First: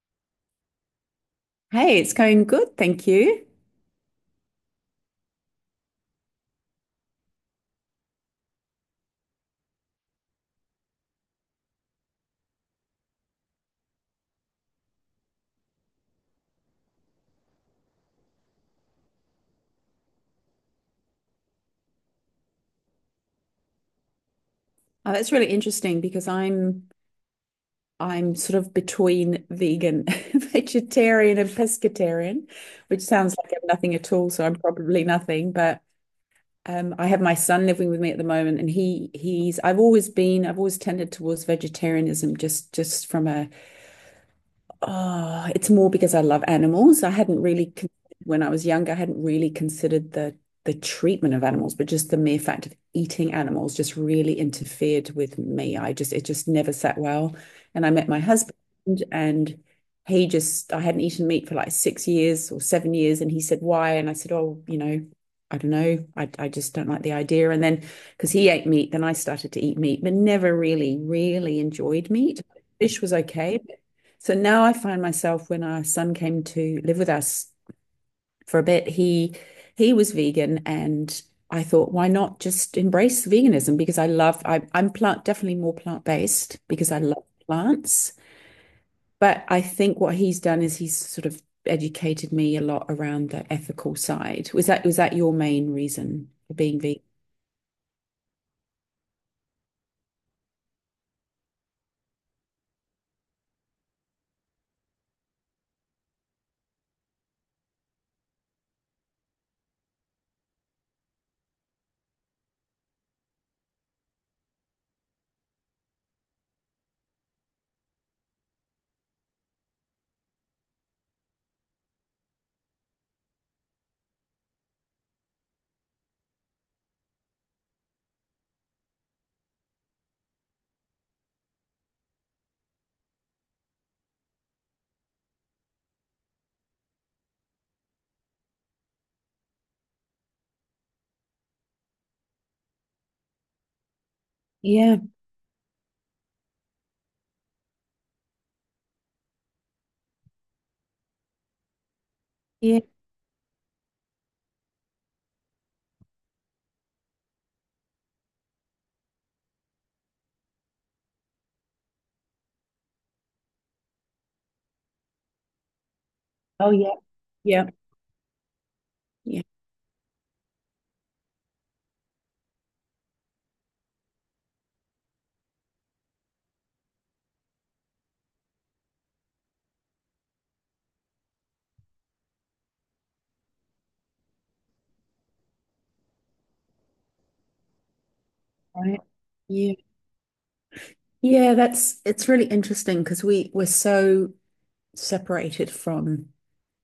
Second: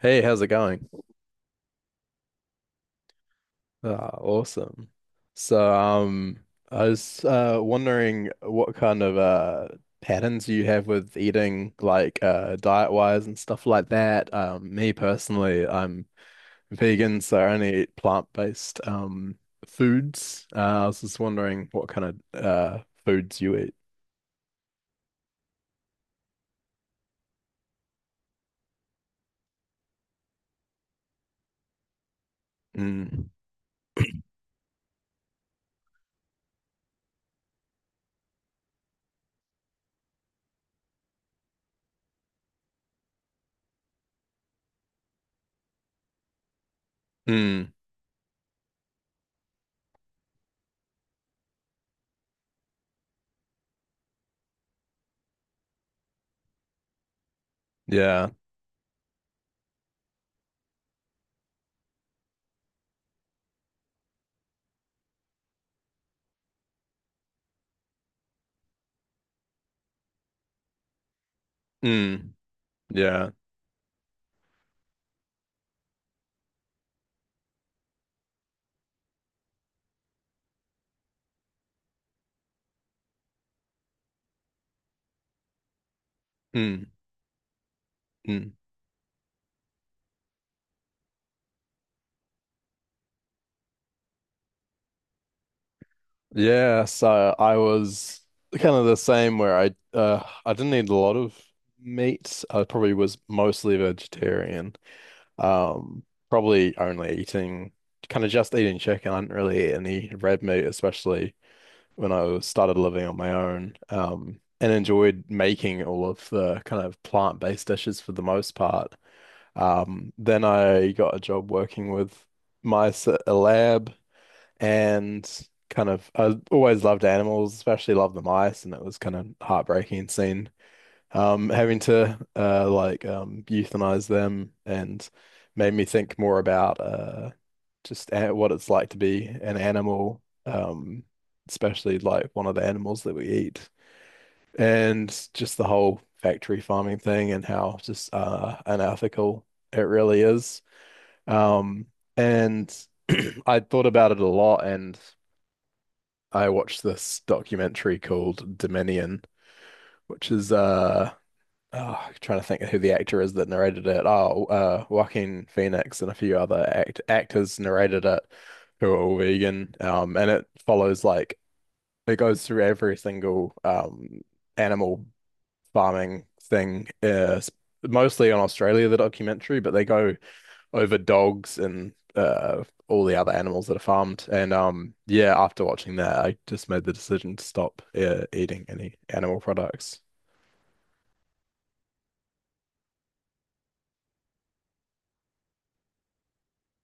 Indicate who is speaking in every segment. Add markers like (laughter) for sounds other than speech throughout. Speaker 1: Hey, how's it going?
Speaker 2: Hey, it's going good, thank you.
Speaker 1: Ah, awesome. So, um, I was wondering what kind of patterns you have with eating, like diet-wise and stuff like that. Me personally, I'm vegan, so I only eat plant-based foods. I was just wondering what kind of foods you eat.
Speaker 2: Oh, that's really interesting because I'm sort of between vegan, (laughs) vegetarian, and pescatarian, which
Speaker 1: Mm.
Speaker 2: sounds like I'm nothing at all. So I'm probably nothing. But I have my son living with me at the moment, and he's I've always been I've always tended towards vegetarianism just from a oh, it's more because I love animals. I hadn't
Speaker 1: Mm.
Speaker 2: really, when I was younger, I hadn't really considered the treatment of animals, but just the mere fact of eating animals just really interfered with me. I just it just never sat well. And I met my
Speaker 1: Yeah.
Speaker 2: husband, and he just I hadn't eaten meat for like 6 years or 7 years, and he said why, and I said, oh, you know. I don't know. I just don't like the idea. And then, because he ate meat, then I started to eat meat, but never really enjoyed
Speaker 1: Mm.
Speaker 2: meat. Fish was
Speaker 1: Yeah.
Speaker 2: okay, so now I find myself when our son came to live with us for a bit, he was vegan and I thought, why not just embrace veganism? Because I love, I, I'm plant definitely more plant-based
Speaker 1: Mm.
Speaker 2: because I love plants.
Speaker 1: Mm.
Speaker 2: But I think what he's done is he's sort of educated me a lot around the ethical side. Was that your main reason for being
Speaker 1: Yeah,
Speaker 2: vegan?
Speaker 1: so I was kind of the same where I didn't eat a lot of meat. I probably was mostly vegetarian. Um, Probably only eating kind of just eating chicken. I didn't really eat any red meat, especially started living on my own. And enjoyed making all of the kind of plant-based dishes for the most part. Then I got a job working with mice at a lab and kind of I always loved animals, especially loved the mice, and it was kind of heartbreaking seeing having to like euthanize them and made me think more about what it's like to be an animal, especially like one of the animals that we eat
Speaker 2: Yeah,
Speaker 1: and just the whole factory farming thing and how just unethical it really is. Um and
Speaker 2: yeah.
Speaker 1: (clears throat) I thought about it a lot and I watched this documentary called Dominion, which is oh, I'm trying to think of who the actor is that narrated it. Oh, Joaquin Phoenix and a few other
Speaker 2: Oh yeah,
Speaker 1: actors
Speaker 2: yeah,
Speaker 1: narrated it who are all
Speaker 2: yeah.
Speaker 1: vegan. And It follows like it goes through every single animal farming thing mostly on Australia the documentary, but they go over dogs and all the other animals that are farmed. And Yeah, after watching that, I just made the decision to stop eating any
Speaker 2: Right.
Speaker 1: animal
Speaker 2: Yeah.
Speaker 1: products.
Speaker 2: Yeah, that's it's really interesting because we're so separated from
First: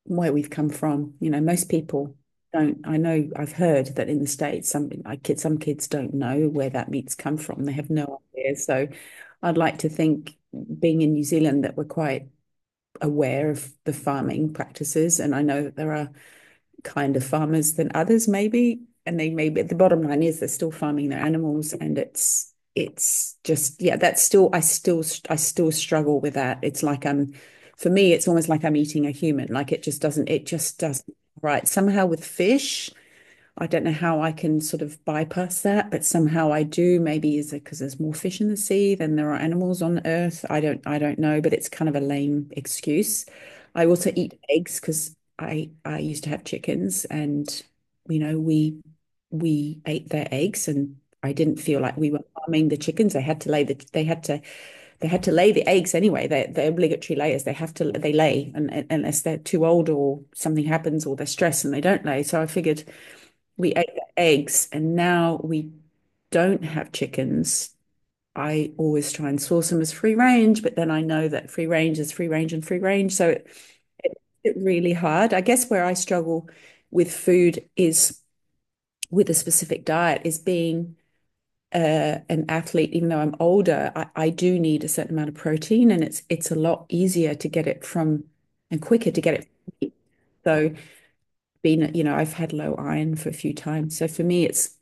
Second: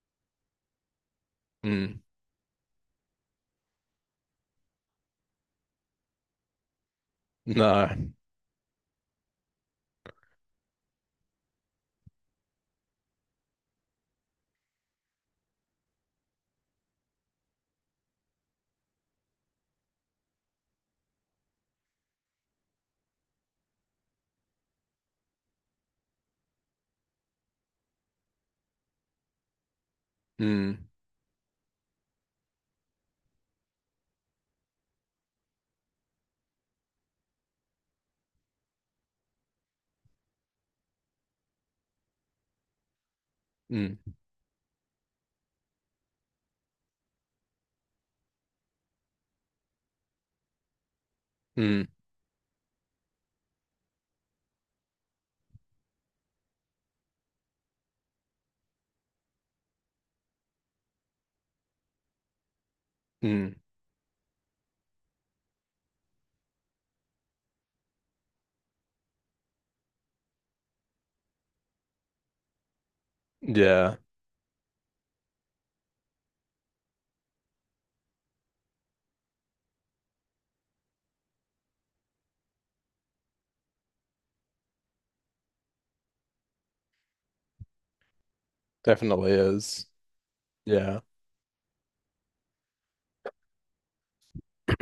Speaker 2: where we've come from. You know, most
Speaker 1: Mm,
Speaker 2: people don't. I know I've heard that in the States, some like kids, some kids don't know where that meat's come from. They have
Speaker 1: no.
Speaker 2: no idea. So I'd like to think, being in New Zealand, that we're quite aware of the farming practices. And I know that there are kind of farmers than others, maybe. And they maybe the bottom line is they're still farming their animals, and it's just yeah, that's still I still struggle with that. It's like I'm for me, it's almost like I'm eating a human. Like it just
Speaker 1: Mm,
Speaker 2: doesn't right. Somehow with fish, I don't know how I can sort of bypass that, but somehow I do. Maybe is it because there's more fish in the sea than there are animals on Earth? I don't know, but it's kind of a lame excuse. I
Speaker 1: mm,
Speaker 2: also eat eggs because I used to have chickens, and you know we ate their eggs, and I didn't feel
Speaker 1: mm,
Speaker 2: like we were harming the chickens. They had to lay the they had to lay the eggs anyway. They're obligatory layers. They have to they lay, and unless they're too old or something happens or they're stressed and they don't lay. So I figured
Speaker 1: mm.
Speaker 2: we ate the eggs and now we don't have chickens. I always try and source them as free range, but then I know that free range is free range and free range. So it,
Speaker 1: Yeah,
Speaker 2: it really hard. I guess where I struggle with food is with a specific diet is being an athlete, even though I'm older, I do need a certain amount of protein and it's a lot easier to get it from and quicker to
Speaker 1: definitely
Speaker 2: get it from
Speaker 1: is.
Speaker 2: meat. So
Speaker 1: Yeah.
Speaker 2: being, you know, I've had low iron for a few times. So for me, it's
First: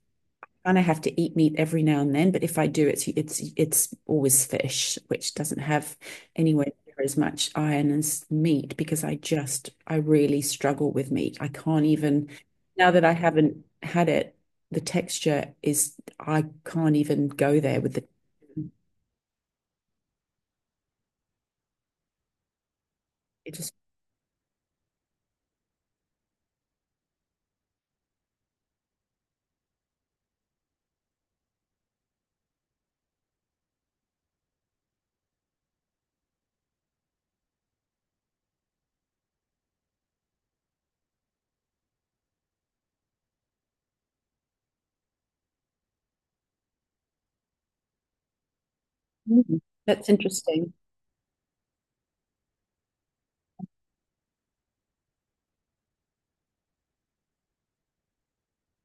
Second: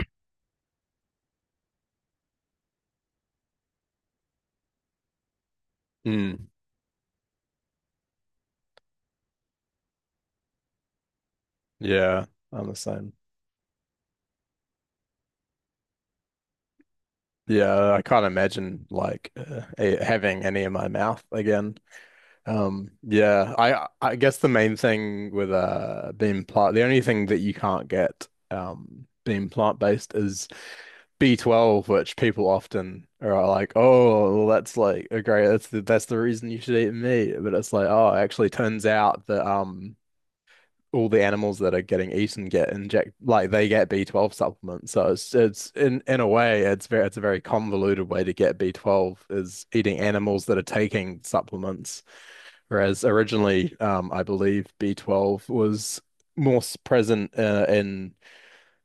Speaker 2: kind of have to eat meat every now and then, but if I do, it's always fish, which doesn't have
Speaker 1: Mm,
Speaker 2: anywhere near as much iron as meat because I just I really struggle with meat. I can't
Speaker 1: yeah,
Speaker 2: even
Speaker 1: I'm the
Speaker 2: now that
Speaker 1: same.
Speaker 2: I haven't had it, the texture is I can't even go there
Speaker 1: Yeah,
Speaker 2: with
Speaker 1: I
Speaker 2: the
Speaker 1: can't imagine like having any in my mouth again. Yeah,
Speaker 2: it just.
Speaker 1: I guess the main thing with the only thing that you can't get being plant based is B12, which people often are like, oh, well, that's like that's the reason you should eat meat. But it's like, oh, it actually turns out that all the animals that are getting eaten get inject like they get B12 supplements. So it's in a way it's very it's a very convoluted way to get B12
Speaker 2: Mm,
Speaker 1: is eating
Speaker 2: that's
Speaker 1: animals that are
Speaker 2: interesting.
Speaker 1: taking supplements. Whereas originally, I believe B12 was more present in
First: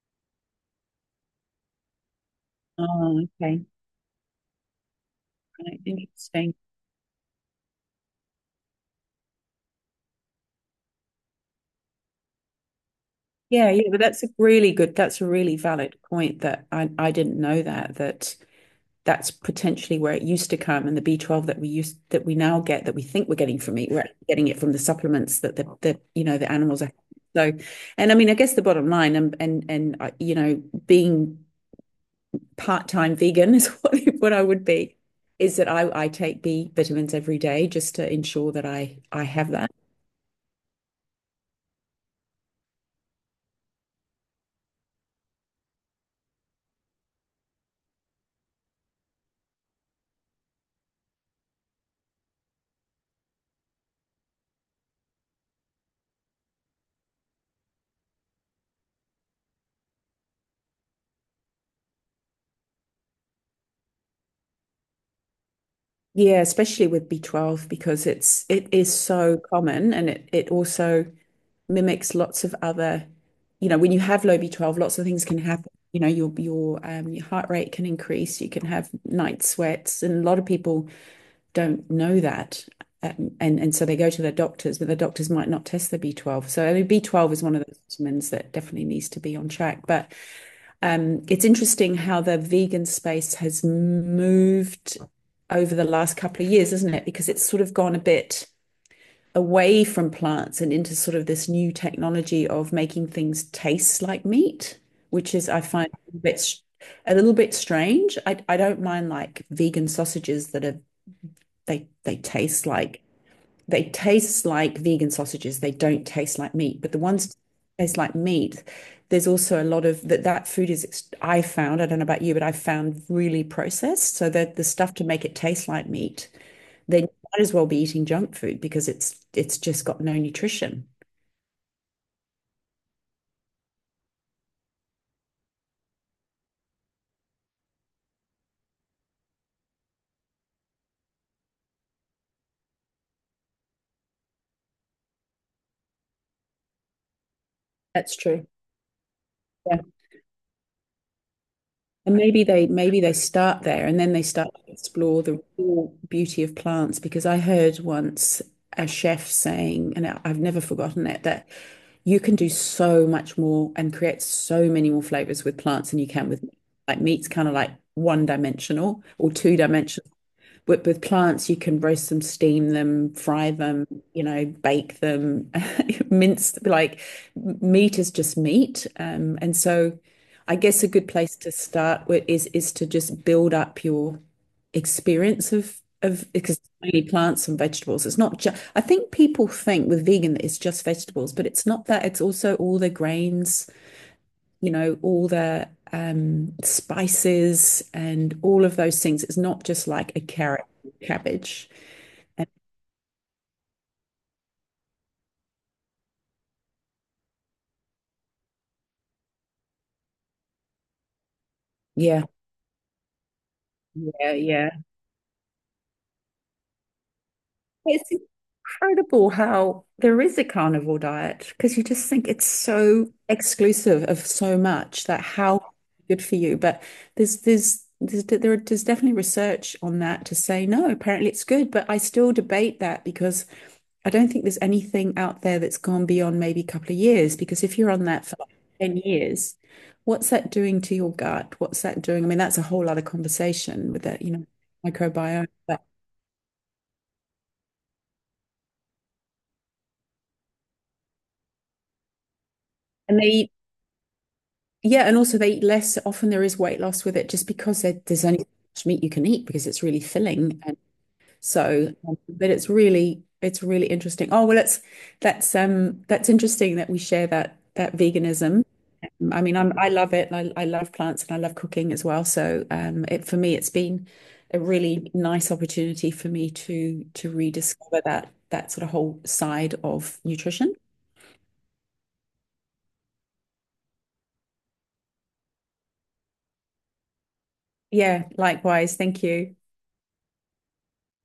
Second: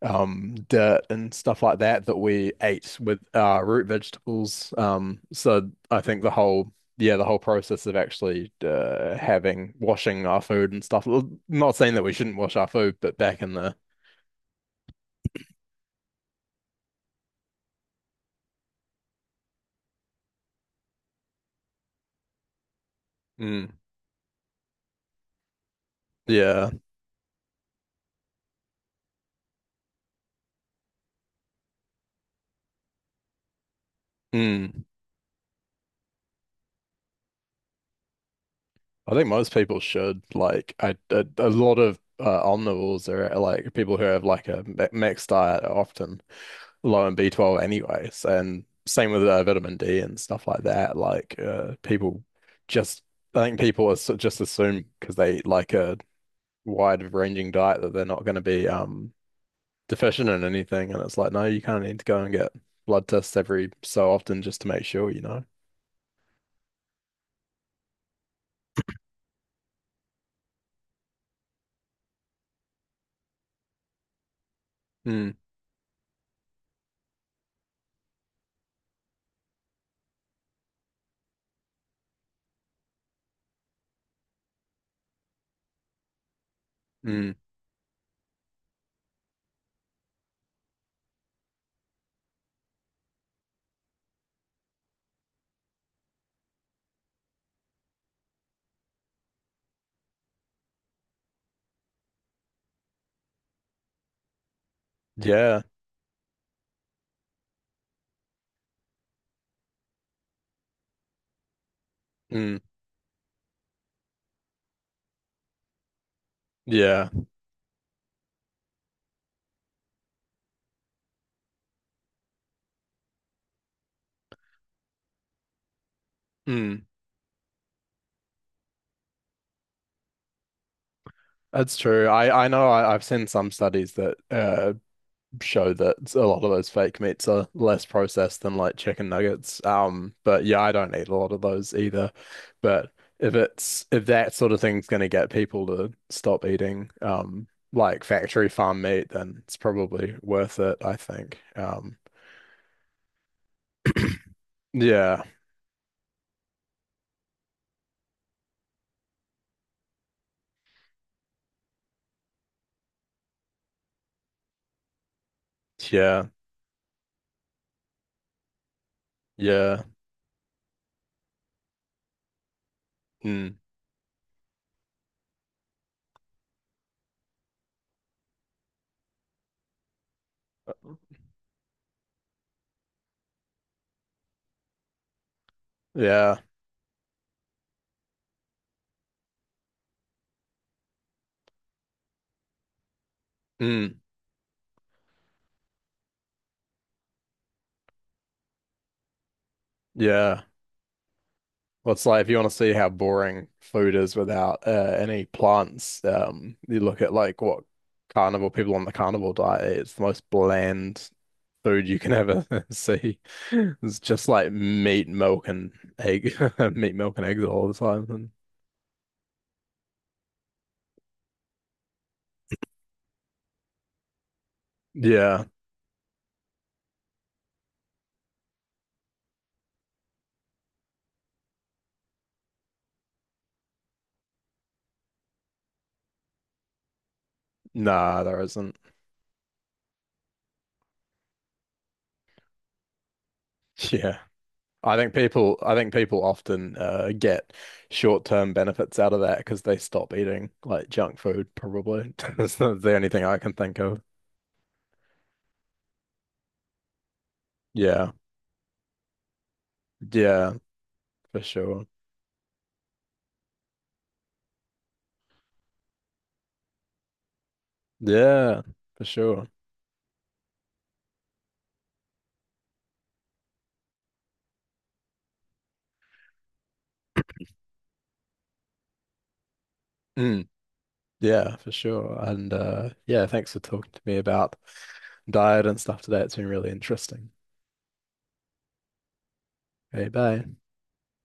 Speaker 1: dirt and stuff like that that we ate with
Speaker 2: Oh, okay.
Speaker 1: root vegetables. So
Speaker 2: Right,
Speaker 1: I think the
Speaker 2: interesting.
Speaker 1: whole yeah the whole process of actually having washing our food and stuff. Well, not saying that we shouldn't wash our food, but back in
Speaker 2: Yeah,
Speaker 1: the
Speaker 2: yeah, but that's a really good, that's a really valid point that I didn't know that, that that's potentially where it used to come and the B12 that we used that we now get that we think we're getting
Speaker 1: Mm.
Speaker 2: from meat we're getting it from the supplements that the you know the
Speaker 1: Yeah,
Speaker 2: animals are so and I mean I guess the bottom line and you know being part-time vegan (laughs) is what I would
Speaker 1: mm,
Speaker 2: be is that I take b vitamins every day just to ensure that i
Speaker 1: I
Speaker 2: i
Speaker 1: think
Speaker 2: have
Speaker 1: most
Speaker 2: that
Speaker 1: people should like I a lot of omnivores are like people who have like mixed diet often low in B12 anyways. And same with vitamin D and stuff like that. Like just, I think just assume because they eat like a wide ranging diet that they're not going to be deficient in anything. And it's like, no, you kind of need to go and get blood tests every so often just to make sure, you know?
Speaker 2: yeah especially with B12 because it's it is so common and it also mimics lots of other, you know, when you have low B12, lots of things
Speaker 1: Mm,
Speaker 2: can happen. You know, your your heart rate can increase. You can have night sweats, and a lot of people don't know that, and so they go to their doctors, but the doctors might not test their B12. So I mean,
Speaker 1: mm,
Speaker 2: B12 is one of those vitamins that definitely needs to be on track. But it's interesting how the vegan space has moved over the last couple of years, isn't it? Because it's sort of gone a bit away from plants and into sort of this new technology of making things taste like meat, which is I
Speaker 1: yeah.
Speaker 2: find a bit s- a little bit strange. I don't mind like vegan sausages that are they they
Speaker 1: Mm,
Speaker 2: taste like they taste like vegan sausages. They don't taste like meat, but the
Speaker 1: yeah.
Speaker 2: ones that taste like meat. There's also a lot of that that food is I found, I don't know about you, but I found really processed. So that the stuff to make it taste like meat
Speaker 1: Mm.
Speaker 2: then you might as well be eating junk food because it's just got no nutrition.
Speaker 1: That's true. I know I've seen some studies that show that a lot of those fake meats are less processed than like chicken nuggets. But yeah, I don't eat a lot of those either. But if that sort of thing's going to get people to stop eating like
Speaker 2: That's true.
Speaker 1: factory farm meat, then it's
Speaker 2: Yeah.
Speaker 1: probably worth it, I think.
Speaker 2: And maybe they start there and then they start to explore
Speaker 1: Yeah,
Speaker 2: the real beauty of plants because I heard once a chef saying, and I've never forgotten it, that you can do so much more and create so many more flavors with plants than you
Speaker 1: yeah,
Speaker 2: can with meat. Like meat's kind of like one dimensional or two
Speaker 1: yeah,
Speaker 2: dimensional. With plants, you can roast them, steam them, fry
Speaker 1: mm,
Speaker 2: them, you know, bake them, (laughs) mince, like meat is just meat. And so I guess a good place to start with is to just build up your experience of
Speaker 1: yeah,
Speaker 2: because it's mainly plants and vegetables. It's not just I think people think with vegan that it's just vegetables, but it's not that. It's also all the grains
Speaker 1: mm,
Speaker 2: you know, all the spices and all of those things. It's not just like a
Speaker 1: yeah.
Speaker 2: carrot, cabbage.
Speaker 1: Well, it's like if you
Speaker 2: And
Speaker 1: want to see how boring food is without any plants, you look at like what carnivore people on the carnivore diet eat. It's the most bland food you can
Speaker 2: yeah,
Speaker 1: ever (laughs) see. It's just
Speaker 2: yeah,
Speaker 1: like
Speaker 2: yeah.
Speaker 1: meat, milk, and egg, (laughs) meat, milk, and eggs all the time.
Speaker 2: It's
Speaker 1: And
Speaker 2: incredible how there is a carnivore diet because you just think it's so exclusive of so much that
Speaker 1: yeah,
Speaker 2: how good for you. But there's definitely research on that to say no, apparently it's good. But I still debate that because I don't think there's anything out there that's gone beyond maybe a couple of years because if you're on
Speaker 1: nah,
Speaker 2: that for
Speaker 1: there
Speaker 2: like
Speaker 1: isn't.
Speaker 2: 10 years, what's that doing to your gut? What's that doing? I mean, that's a whole other
Speaker 1: (laughs)
Speaker 2: conversation with
Speaker 1: Yeah.
Speaker 2: that, you know, microbiome.
Speaker 1: I
Speaker 2: But,
Speaker 1: think people often get short-term benefits out of that because they stop eating like junk food, probably. (laughs) That's the only
Speaker 2: and
Speaker 1: thing
Speaker 2: they
Speaker 1: I can
Speaker 2: eat,
Speaker 1: think of.
Speaker 2: yeah, and also they eat less. Often there is weight loss with it just because
Speaker 1: Yeah.
Speaker 2: there's only so much meat you can eat because it's really
Speaker 1: Yeah,
Speaker 2: filling. And
Speaker 1: for sure.
Speaker 2: so, but it's really interesting. Oh, well, it's, that's interesting that we share that, that
Speaker 1: Yeah,
Speaker 2: veganism.
Speaker 1: for
Speaker 2: I
Speaker 1: sure.
Speaker 2: mean, I'm, I love it. I love plants and I love cooking as well. So, it for me, it's been a really nice opportunity for me to rediscover that that sort of whole side of
Speaker 1: Mm,
Speaker 2: nutrition.
Speaker 1: yeah, for sure. And yeah, thanks for talking to me about diet and stuff today. It's been really interesting.
Speaker 2: Yeah, likewise. Thank you.
Speaker 1: Hey, bye.